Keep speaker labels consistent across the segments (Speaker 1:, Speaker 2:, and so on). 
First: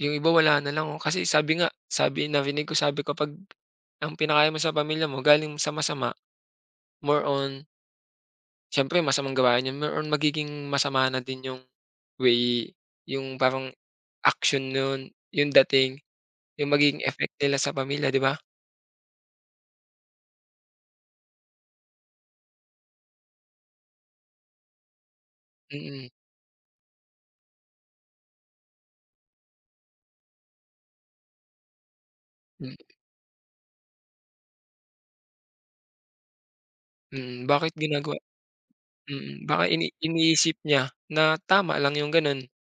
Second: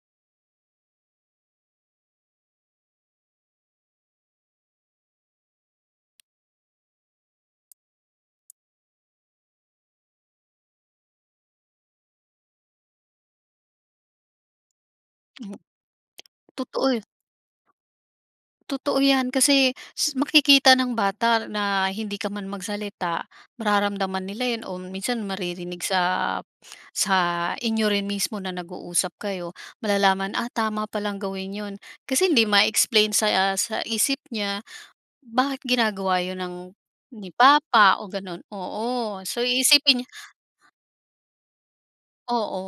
Speaker 1: Yung iba wala na lang oh. Kasi sabi nga, sabi narinig ko sabi, kapag ang pinakain mo sa pamilya mo galing sa masama, more on Siyempre, masamang gawain yun, more on magiging masama na din yung way yung parang action nun, yung
Speaker 2: Mm.
Speaker 1: dating, yung
Speaker 2: totoo y
Speaker 1: magiging effect nila sa pamilya, di ba?
Speaker 2: Totoo 'yan kasi s makikita ng bata na hindi ka man magsalita, mararamdaman nila yun o minsan maririnig sa
Speaker 1: Mm.
Speaker 2: sa inyo rin mismo na nag-uusap kayo, malalaman, "Ah, tama pa lang gawin yun." Kasi hindi
Speaker 1: M
Speaker 2: ma-explain sa sa isip niya bakit ginagawa yun ng ni
Speaker 1: Mm. Bakit
Speaker 2: papa o
Speaker 1: ginagawa
Speaker 2: gano'n. Oo. So,
Speaker 1: mm. Baka ini
Speaker 2: iisipin niy
Speaker 1: iniisip niya na tama lang yung ganun.
Speaker 2: Oo,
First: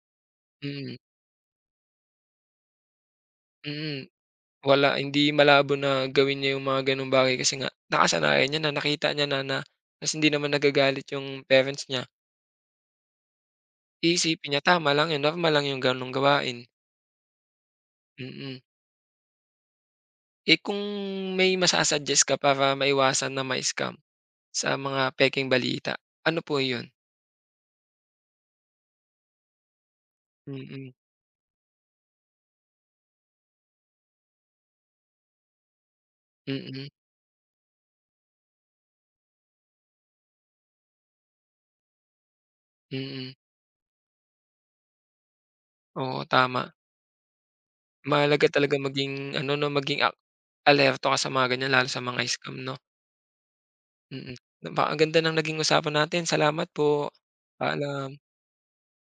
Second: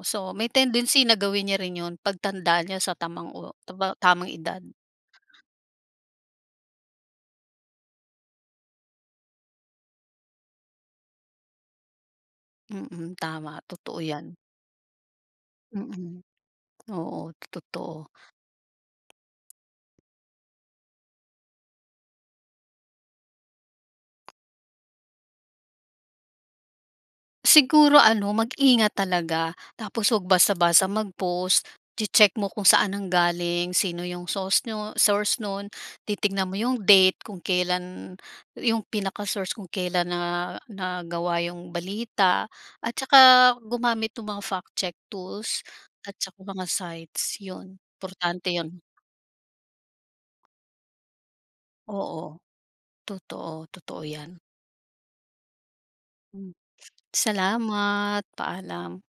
Speaker 2: oo. So, may
Speaker 1: Mm.
Speaker 2: tendency na gawin niya rin yun pagtanda niya sa tamang o
Speaker 1: Mm.
Speaker 2: tamang edad.
Speaker 1: Wala, hindi malabo na gawin niya yung mga gano'ng bagay kasi nga nakasanayan niya, nakita niya na ta's hindi naman nagagalit yung parents niya.
Speaker 2: Mm, tama. Totoo 'yan.
Speaker 1: Iisipin niya tama lang yun, normal lang yung gano'ng
Speaker 2: Mm.
Speaker 1: gawain.
Speaker 2: Oo, totoo.
Speaker 1: Mm. Eh, kung may masa-suggest ka para maiwasan na ma-scam sa mga pekeng balita, ano po yun?
Speaker 2: Siguro ano, mag-ingat talaga tapos huwag basta-basta
Speaker 1: Mm.
Speaker 2: mag-post, che-check mo kung saan nanggaling, sino 'yong sauce niyo source no'n, titignan mo 'yong
Speaker 1: Mm.
Speaker 2: date kung kailan 'yong pinaka-source kung kailan na nagawa 'yong balita at tsaka
Speaker 1: Mm.
Speaker 2: gumamit nung mga fact check tools at
Speaker 1: Oo,
Speaker 2: tsaka mga
Speaker 1: tama.
Speaker 2: sites, 'yon
Speaker 1: Mahalaga
Speaker 2: importante
Speaker 1: talaga
Speaker 2: 'yon.
Speaker 1: maging ano 'no, maging a alerto ka sa mga ganyan lalo sa mga
Speaker 2: Oo.
Speaker 1: scam 'no.
Speaker 2: Totoo. Totoo
Speaker 1: Mm.
Speaker 2: 'yan.
Speaker 1: Napakaganda ng naging usapan natin,
Speaker 2: Mm.
Speaker 1: salamat po. Paalam.
Speaker 2: Salamat. Paalam.